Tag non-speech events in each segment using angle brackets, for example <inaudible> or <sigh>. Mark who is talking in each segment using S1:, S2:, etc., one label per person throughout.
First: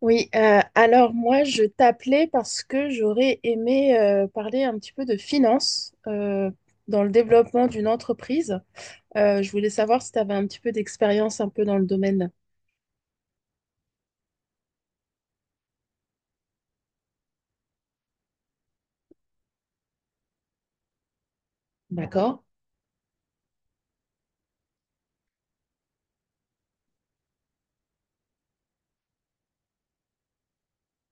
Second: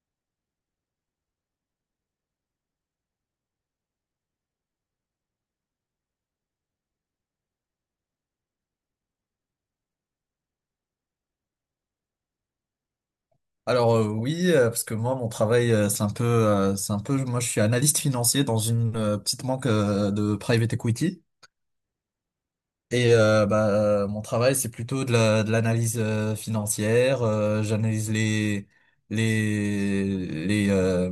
S1: Oui, alors moi je t'appelais parce que j'aurais aimé parler un petit peu de finance dans le développement d'une entreprise. Je voulais savoir si tu avais un petit peu d'expérience un peu dans le domaine.
S2: Oui, parce que moi mon travail c'est un peu, moi je suis analyste financier dans une petite banque de private equity et mon travail c'est plutôt de de l'analyse financière. Les les euh,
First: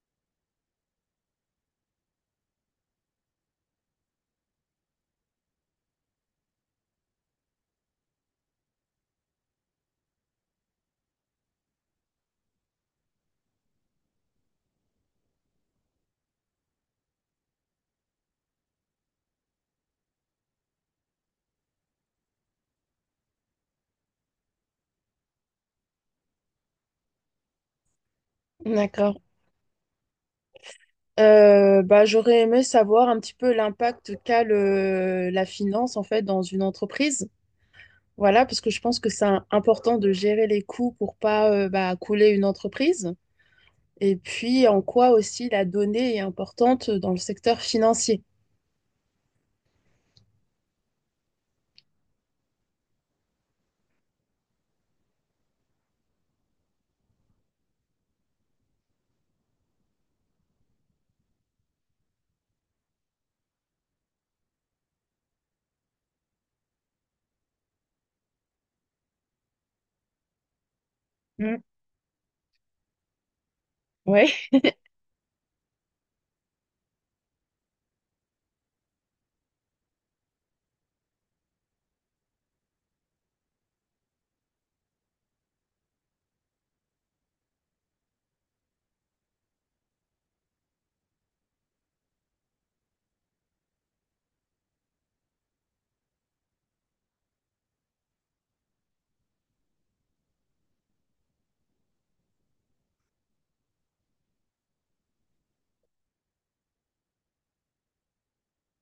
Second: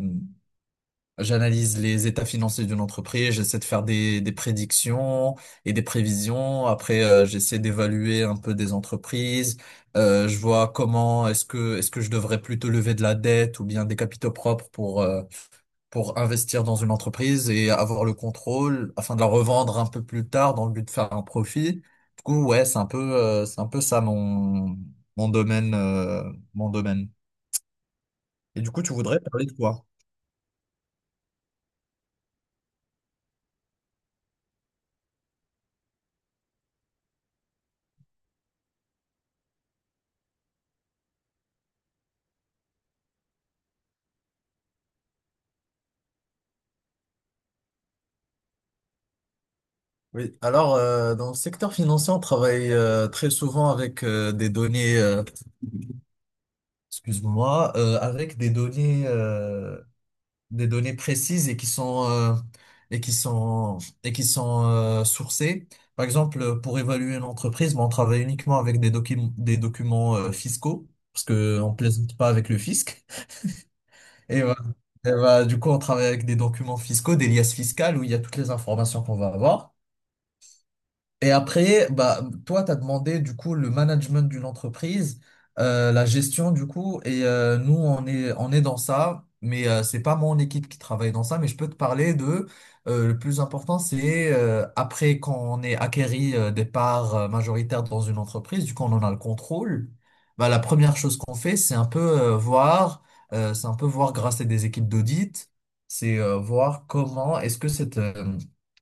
S2: J'analyse les états financiers d'une entreprise, j'essaie de faire des prédictions et des prévisions. Après, j'essaie d'évaluer un peu des entreprises. Je vois comment est-ce que je devrais plutôt lever de la dette ou bien des capitaux propres pour investir dans une entreprise et avoir le contrôle afin de la revendre un peu plus tard dans le but de faire un profit. Du coup, ouais, c'est un peu ça mon mon domaine euh, mon domaine. Et du coup, tu voudrais
S1: D'accord.
S2: parler de quoi?
S1: Bah, j'aurais aimé savoir un petit peu l'impact qu'a la finance en fait dans une entreprise. Voilà, parce que je pense que c'est important de gérer les coûts pour pas bah, couler une entreprise. Et puis en quoi aussi la donnée est importante dans le secteur financier.
S2: Oui, alors dans le secteur financier, on travaille très souvent avec des données, excuse-moi, avec des données, des données précises et qui sont et qui sont sourcées. Par exemple, pour évaluer une entreprise, bon, on travaille uniquement avec des documents fiscaux parce que on plaisante pas avec le fisc. <laughs>
S1: Oui,
S2: Et voilà. Et voilà, du coup, on travaille avec des documents fiscaux, des liasses fiscales où il y a toutes les informations qu'on va avoir. Et après, bah, toi, tu as demandé du coup le management d'une entreprise, la gestion du coup, et nous, on est dans ça, mais c'est pas mon équipe qui travaille dans ça, mais je peux te parler de, le plus important, c'est après quand on est acquéri des parts majoritaires dans une entreprise, du coup, on en a le contrôle, bah, la première chose qu'on fait, c'est un peu c'est un peu voir grâce à des équipes d'audit, c'est voir comment est-ce que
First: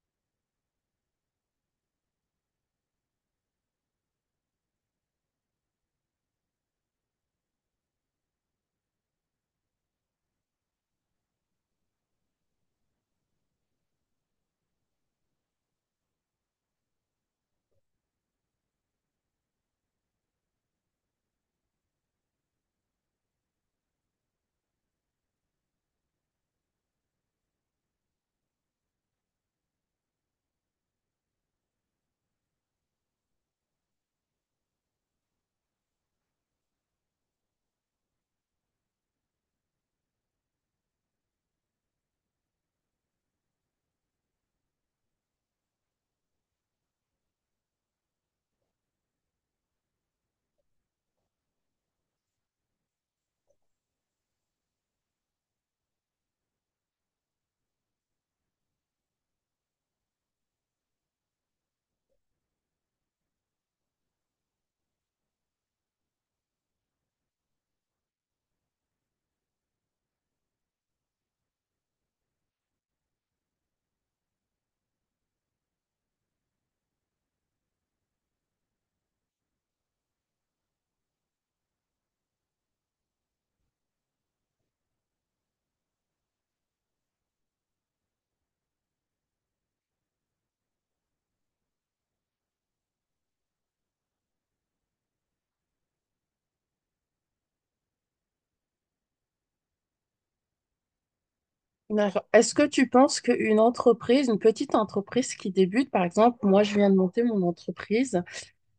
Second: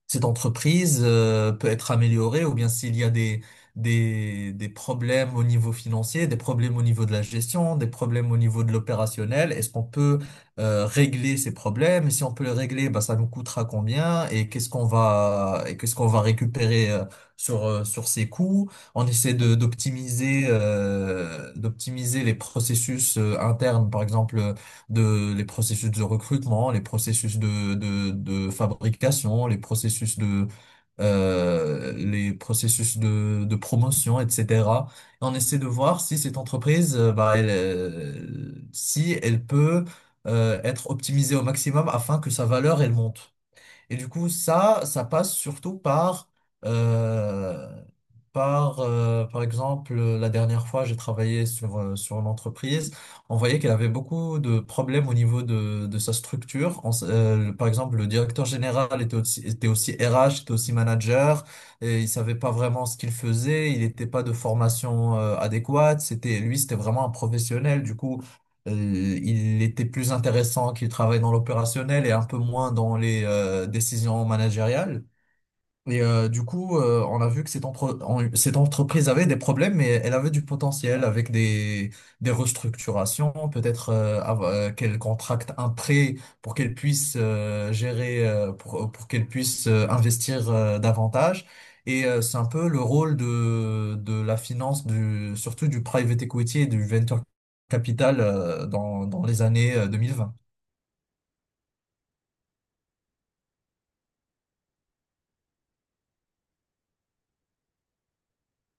S2: cette entreprise peut être améliorée ou bien s'il y a des problèmes au niveau financier, des problèmes au niveau de la gestion, des problèmes au niveau de l'opérationnel, est-ce qu'on peut régler ces problèmes? Et si on peut les régler, bah, ça nous coûtera combien? Et qu'est-ce qu'on va récupérer sur ces coûts? On essaie d'optimiser, d'optimiser les processus internes, par exemple, de les processus de recrutement, les processus de fabrication, les processus de les processus de promotion, etc. Et on essaie de voir si cette entreprise, bah, elle, si elle peut être optimisée au maximum afin que sa valeur elle monte. Et du coup, ça passe surtout euh, par exemple, la dernière fois, j'ai travaillé sur une entreprise. On voyait qu'elle avait beaucoup de problèmes au niveau de sa structure. Par exemple, le directeur général était aussi RH, était aussi manager, et il savait pas vraiment ce qu'il faisait. Il n'était pas de formation, adéquate. C'était, lui, c'était vraiment un professionnel. Du coup, il était plus intéressant qu'il travaille dans l'opérationnel et un peu moins dans les décisions managériales. Et on a vu que cette entreprise avait des problèmes, mais elle avait du potentiel avec des restructurations, peut-être qu'elle contracte un prêt pour qu'elle puisse pour qu'elle puisse investir davantage. Et c'est un peu le rôle de la finance, du, surtout du private equity et du venture capital dans les années 2020.
S1: d'accord. Est-ce que tu penses qu'une entreprise, une petite entreprise qui débute, par exemple, moi je viens de monter mon entreprise,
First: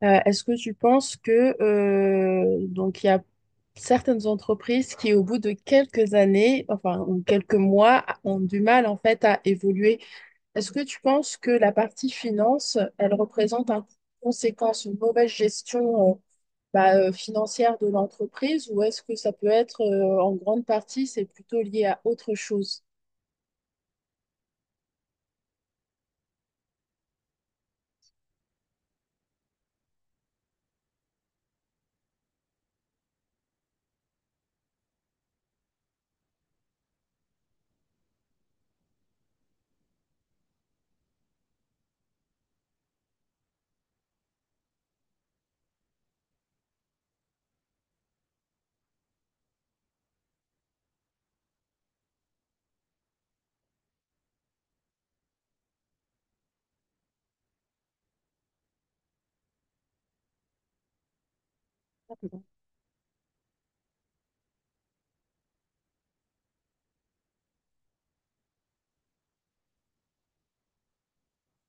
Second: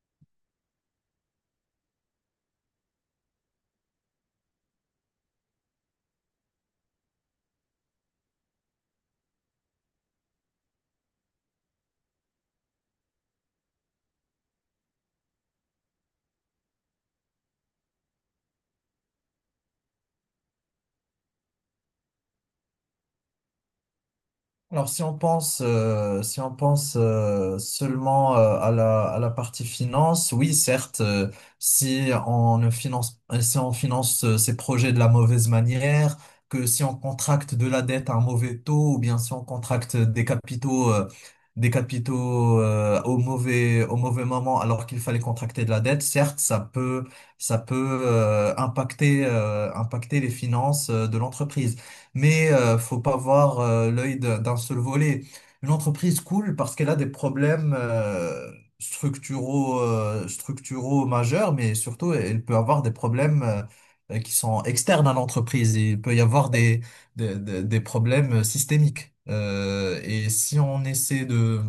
S1: est-ce que tu penses que donc il y a certaines entreprises qui, au bout de quelques années, enfin ou quelques mois, ont du mal en fait à évoluer. Est-ce que tu penses que la partie finance, elle représente un coût conséquence, une mauvaise gestion financière de l'entreprise, ou est-ce que ça peut être en grande partie, c'est plutôt lié à autre chose?
S2: Alors, si on pense, si on pense seulement à à la partie finance, oui, certes, si on ne si on finance ces projets de la mauvaise manière, que si on contracte de la dette à un mauvais taux, ou bien si on contracte des des capitaux au mauvais moment, alors qu'il fallait contracter de la dette, certes, ça peut impacter les finances de l'entreprise, mais faut pas voir l'œil d'un seul volet. Une entreprise cool parce qu'elle a des problèmes structuraux majeurs, mais surtout elle peut avoir des problèmes qui sont externes à l'entreprise. Il peut y avoir des problèmes systémiques. Et si on essaie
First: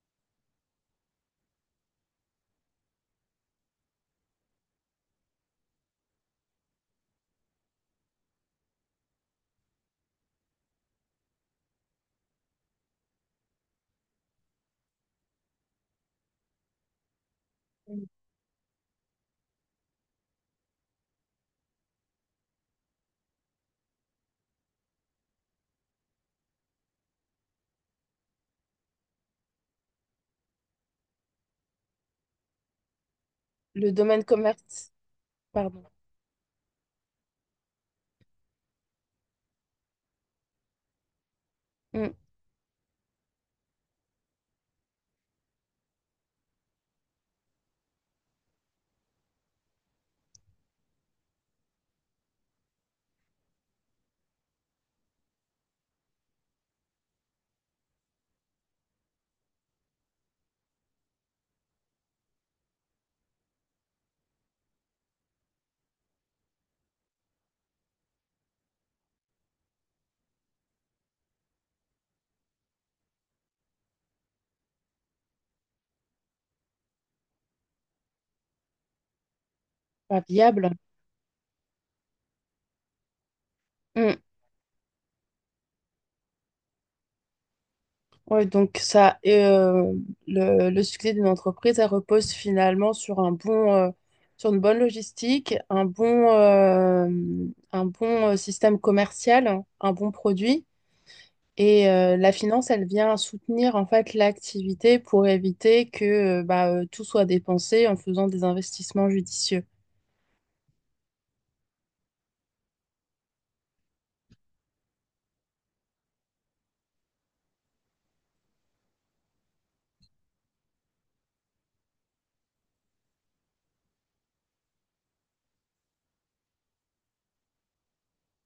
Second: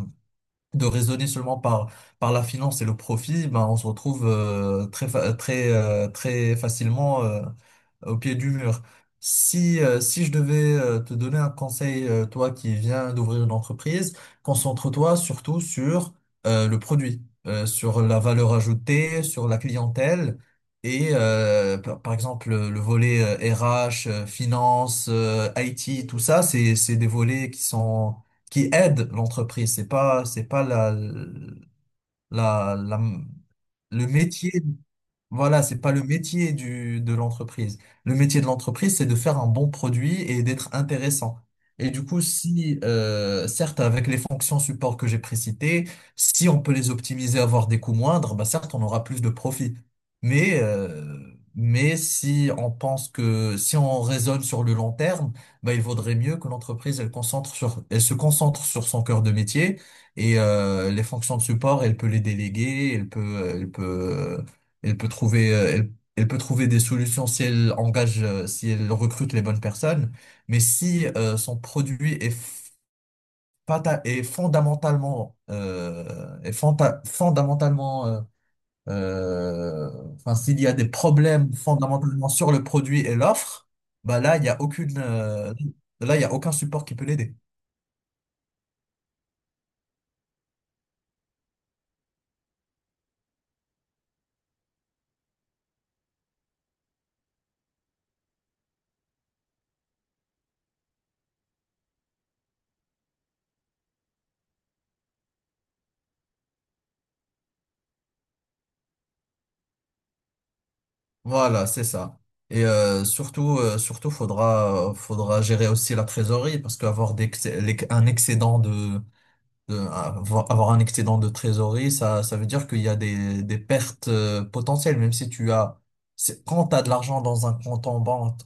S2: de raisonner seulement par la finance et le profit, ben on se retrouve très facilement au pied du mur. Si, si je devais te donner un conseil, toi qui viens d'ouvrir une entreprise, concentre-toi surtout sur le produit, sur la valeur ajoutée, sur la clientèle et par exemple le volet RH, finance, IT, tout ça, c'est des volets qui sont qui aident l'entreprise. C'est pas la
S1: Le
S2: le
S1: domaine
S2: métier.
S1: commerce,
S2: Voilà, c'est
S1: pardon.
S2: pas le métier du, de l'entreprise. Le métier de l'entreprise, c'est de faire un bon produit et d'être intéressant. Et du
S1: Mm.
S2: coup, si, certes, avec les fonctions support que j'ai précitées, si on peut les optimiser, avoir des coûts moindres, bah certes, on aura plus de profit. Mais, euh, mais si on pense que, si on raisonne sur le long terme, bah, il vaudrait mieux que l'entreprise, elle concentre sur, elle se concentre sur son cœur de métier et, les fonctions de support, elle peut les déléguer, elle peut trouver, elle peut trouver des solutions si elle engage, si elle recrute les bonnes personnes. Mais si son produit est fondamentalement, fondamentalement, euh,
S1: Pas
S2: enfin, s'il y
S1: viable.
S2: a des problèmes fondamentalement sur le produit et l'offre,
S1: Mm.
S2: bah là, il y a aucune, là, il y a aucun support qui peut l'aider.
S1: Ouais, donc ça, et, le succès d'une entreprise, elle repose finalement sur un sur une bonne logistique, un un bon système commercial, un bon produit. Et la finance, elle vient soutenir en fait l'activité pour éviter que tout soit dépensé en faisant des investissements judicieux.
S2: Voilà, c'est ça. Et surtout, faudra gérer aussi la trésorerie parce qu'avoir des, un excédent de avoir un excédent de trésorerie, ça veut dire qu'il y a des pertes potentielles, même si tu as, quand tu as de l'argent dans un compte en banque,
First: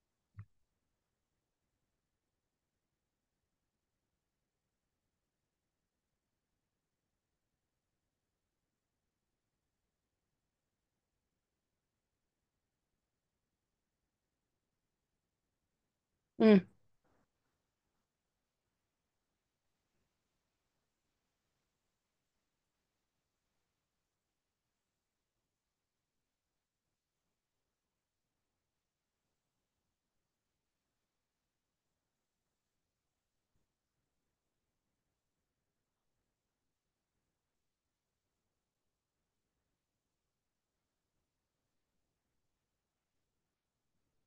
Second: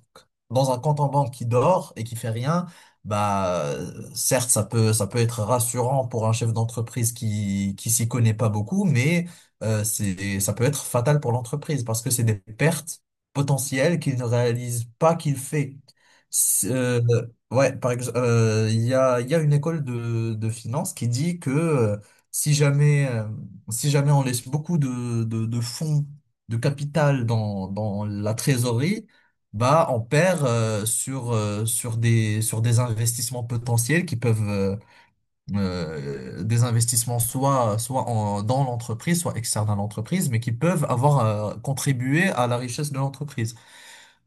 S2: dans un compte en banque qui dort et qui fait rien, bah, certes, ça peut être rassurant pour un chef d'entreprise qui s'y connaît pas beaucoup, mais ça peut être fatal pour l'entreprise parce que c'est des pertes potentielles qu'il ne réalise pas qu'il fait. C'est- euh, Ouais, par exemple, il y a une école de finance qui dit que si jamais, si jamais on laisse beaucoup de fonds, de capital dans la trésorerie, bah on perd sur des investissements potentiels qui peuvent des investissements soit dans l'entreprise, soit externes à l'entreprise, mais qui peuvent avoir contribué à la richesse de l'entreprise.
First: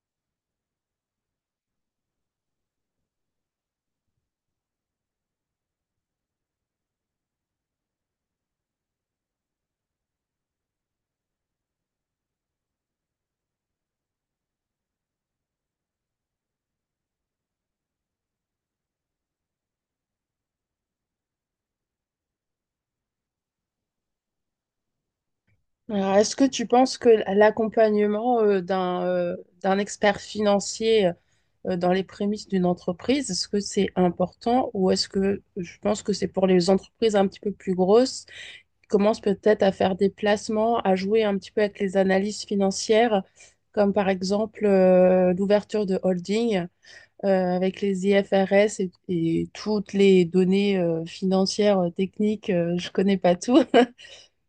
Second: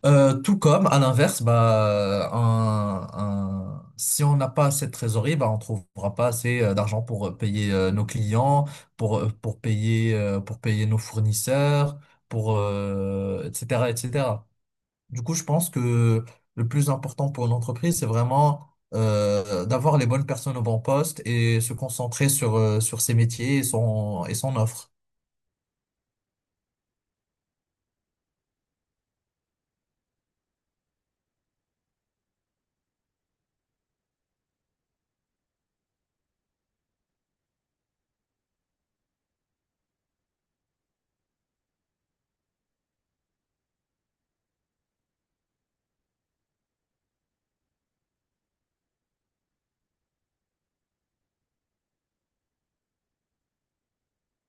S2: Tout comme, à l'inverse, bah, si on n'a pas assez de trésorerie, bah, on trouvera pas assez d'argent pour payer nos clients, pour, pour payer nos fournisseurs, pour, etc., etc. Du coup, je pense que le plus important pour une entreprise, c'est vraiment d'avoir les bonnes personnes au bon poste et se concentrer sur, sur ses métiers et son offre.
S1: Alors, est-ce que tu penses que l'accompagnement d'un d'un expert financier dans les prémices d'une entreprise, est-ce que c'est important ou est-ce que je pense que c'est pour les entreprises un petit peu plus grosses qui commencent peut-être à faire des placements, à jouer un petit peu avec les analyses financières, comme par exemple l'ouverture de holding avec les IFRS et toutes les données financières, techniques, je connais pas tout. <laughs>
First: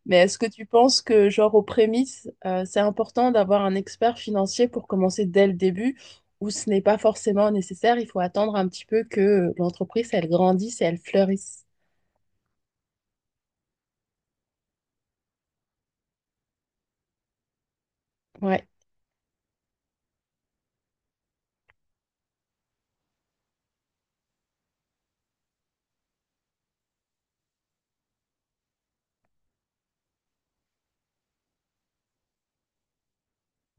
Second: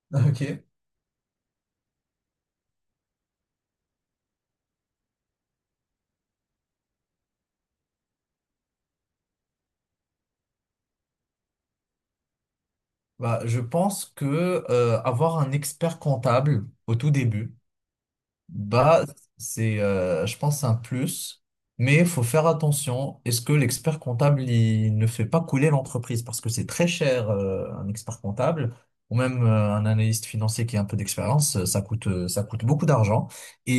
S1: Mais est-ce que
S2: Ok.
S1: tu penses que, genre, aux prémices, c'est important d'avoir un expert financier pour commencer dès le début, ou ce n'est pas forcément nécessaire, il faut attendre un petit peu que l'entreprise, elle grandisse et elle fleurisse.
S2: Bah, je pense que avoir un expert comptable au tout début,
S1: Ouais.
S2: bah, c'est, je pense, un plus, mais il faut faire attention. Est-ce que l'expert comptable, il ne fait pas couler l'entreprise? Parce que c'est très cher, un expert comptable, ou même un analyste financier qui a un peu d'expérience, ça coûte beaucoup d'argent.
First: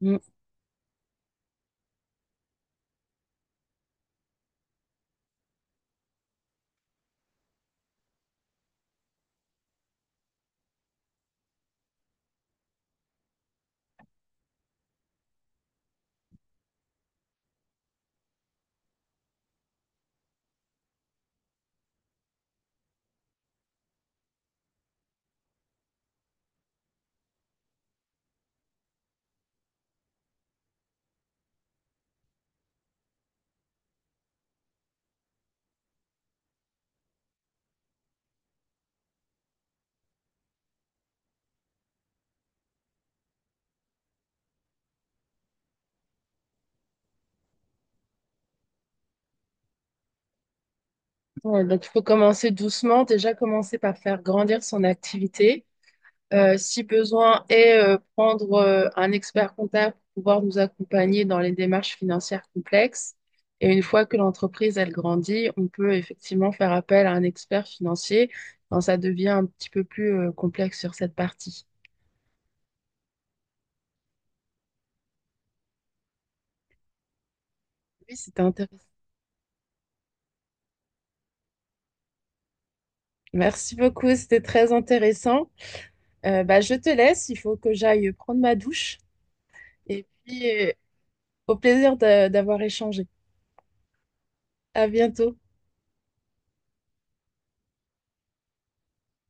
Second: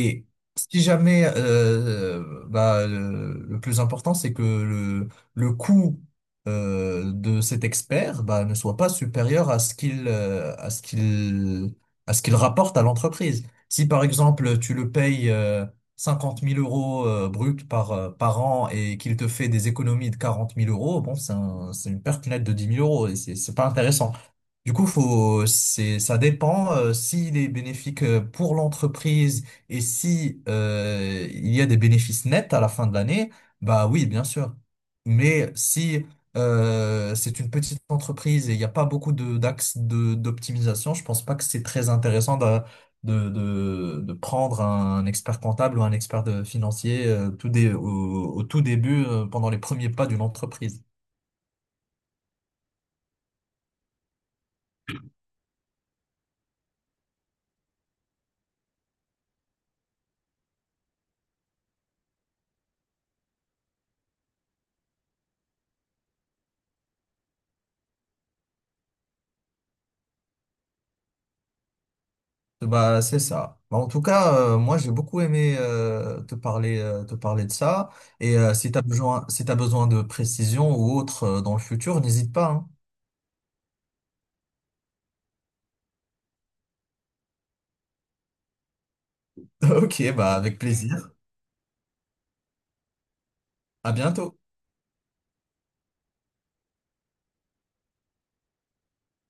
S1: Mm.
S2: si jamais, bah, le plus important, c'est que le coût de cet expert bah, ne soit pas supérieur à ce qu'il à ce qu'il rapporte à l'entreprise. Si par exemple tu le payes 50 000 euros brut par an et qu'il te fait des économies de 40 000 euros, bon, c'est une perte nette de 10 000 euros et c'est pas intéressant. Du coup, ça dépend s'il est bénéfique pour l'entreprise et si il y a des bénéfices nets à la fin de l'année, bah oui, bien sûr. Mais si c'est une petite entreprise et il n'y a pas beaucoup de, d'axes de, d'optimisation, je pense pas que c'est très intéressant de prendre un expert comptable ou un financier au tout début, pendant les premiers pas d'une entreprise.
S1: Ouais, donc, il faut commencer doucement, déjà commencer par faire grandir son activité. Euh, si besoin, et prendre un expert comptable pour pouvoir nous accompagner dans les démarches financières complexes. Et une fois que l'entreprise, elle grandit, on peut effectivement faire appel à un expert financier quand ça devient un petit peu plus complexe sur cette partie.
S2: Bah, c'est ça. Bah, en tout cas, moi, j'ai beaucoup aimé te parler de ça.
S1: Oui,
S2: Et
S1: c'était
S2: si tu as
S1: intéressant.
S2: besoin, si tu besoin de précision ou autre dans le futur, n'hésite pas, hein.
S1: Merci beaucoup, c'était très intéressant. Bah, je te laisse, il faut que j'aille prendre ma douche.
S2: <laughs> Ok,
S1: Et
S2: bah,
S1: puis,
S2: avec plaisir.
S1: au d'avoir échangé.
S2: À bientôt.
S1: À bientôt.